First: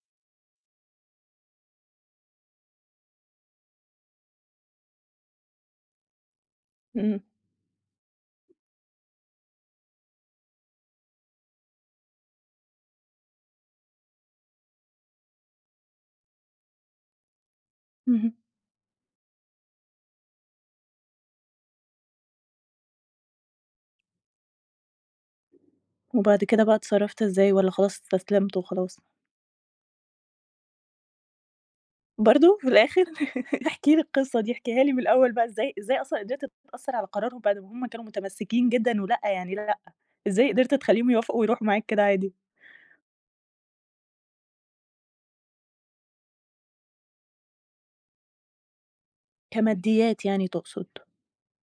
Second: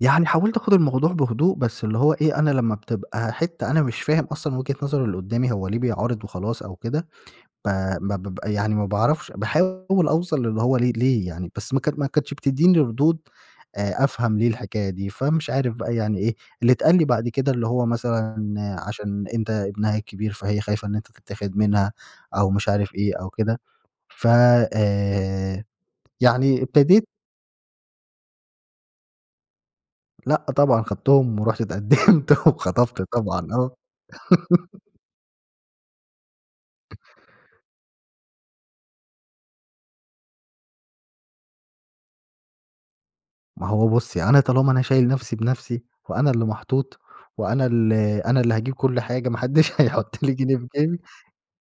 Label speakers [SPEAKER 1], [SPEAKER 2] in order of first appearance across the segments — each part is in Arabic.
[SPEAKER 1] يعني حاولت آخُد الموضوع بهدوء بس اللي هو إيه، أنا لما بتبقى حِتّة أنا مش فاهم أصلًا وجهة نظر اللي قُدّامي هو ليه بيعارض وخلاص أو كده
[SPEAKER 2] امم.
[SPEAKER 1] ب ب ب يعني ما باعرفش باحاول أوصَل اللي هو ليه ليه يعني بس ما ك ما كانتش بتدّيني ردود آآ أفهَم ليه الحكاية دي فمش عارف بقى يعني إيه، اللي اتقال لي بعد كده، اللي هو
[SPEAKER 2] اهم.
[SPEAKER 1] مثلًا عشان أنت ابنها الكبير فهي خايفة إن أنت تتاخد منها أو مش عارف إيه أو كده ف آآ
[SPEAKER 2] وبعد
[SPEAKER 1] يعني
[SPEAKER 2] كده بقى
[SPEAKER 1] ابتديت
[SPEAKER 2] اتصرّفت إزاي والّا خلاص استسلمت وخلاص؟
[SPEAKER 1] لأ طبعًا خدتهم ورُحت اتقدّمت
[SPEAKER 2] برضه! في
[SPEAKER 1] وخطَبت
[SPEAKER 2] الآخِر
[SPEAKER 1] طبعًا، آه.
[SPEAKER 2] احكِ لي القصة دي، احكيها لي من الأوّل بقى، إزاي إزاي أصلًا قدِرت تأثَّر على قرارهم بَعد ما هُم كانوا متمسّكين جدًا ولأ يعني لأ، إزاي قدِرت تخلّيهم يوافقوا ويرُوحوا معاك كده عادي؟
[SPEAKER 1] ما هو بُصّي أنا طالما أنا شايل نفْسي بنفْسي وأنا اللي محطوط وأنا ال أنا اللي هاجيب كلّ حاجة، ما حدّش هيحُط
[SPEAKER 2] كماديات
[SPEAKER 1] لي
[SPEAKER 2] يعني
[SPEAKER 1] جنيه في
[SPEAKER 2] تقصد.
[SPEAKER 1] جيبي،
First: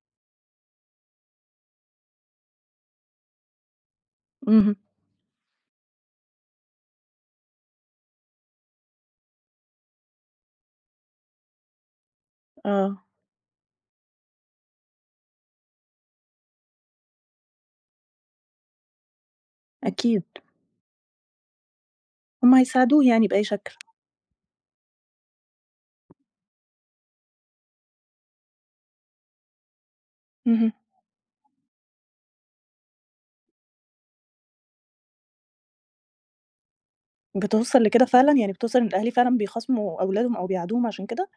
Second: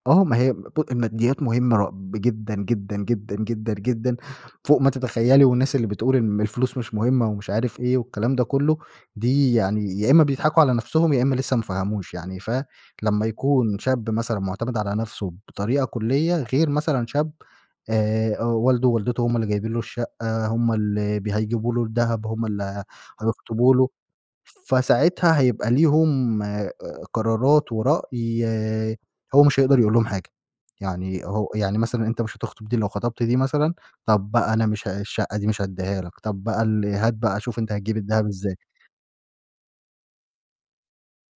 [SPEAKER 1] آه ما هي ب الماديّات مهمّة ر جدًا، جدًا، جدًا، جدًا، جدًا
[SPEAKER 2] اهم.
[SPEAKER 1] فوق ما تتخيّلي، والناس اللي بتقول إن الفلوس مش مهمّة ومش عارف إيه والكلام ده كلّه، دي يعني يا إما بيضحَكوا على نفْسهم يا إما لسه ما فهموش يعني، ف
[SPEAKER 2] آه.
[SPEAKER 1] لما يكون شاب مثلًا معتمِد على نفْسه بطريقة كُلّية غير مثلًا شاب آآ والده، والدته هُم اللي جايبين له
[SPEAKER 2] أكيد.
[SPEAKER 1] الشقة، هُم اللي ب هيجيبوا له الدهب، هُم
[SPEAKER 2] هُم
[SPEAKER 1] اللي
[SPEAKER 2] هيساعدوه يعني بأي
[SPEAKER 1] هيخطبوا
[SPEAKER 2] شكل.
[SPEAKER 1] له، فساعتها هيبقى ليهم آآ قرارات ورأي هو مش هيقدَر يقول لهم حاجة،
[SPEAKER 2] اهم.
[SPEAKER 1] يعني هو يعني مثلًا أنت مش هتخطُب دي، لو خطَبت دي مثلًا طَب بقى أنا مش الشقة دي مش هادّيها لك، طَب بقى ال هات بقى شوف أنت
[SPEAKER 2] بتوصَل
[SPEAKER 1] هتجيب
[SPEAKER 2] لكده
[SPEAKER 1] الدهب
[SPEAKER 2] فعلًا، يعني
[SPEAKER 1] إزاي؟
[SPEAKER 2] بتوصَل إن الأهل فعلًا بيخاصموا أولادهم أو بيعادوهم عشان كده؟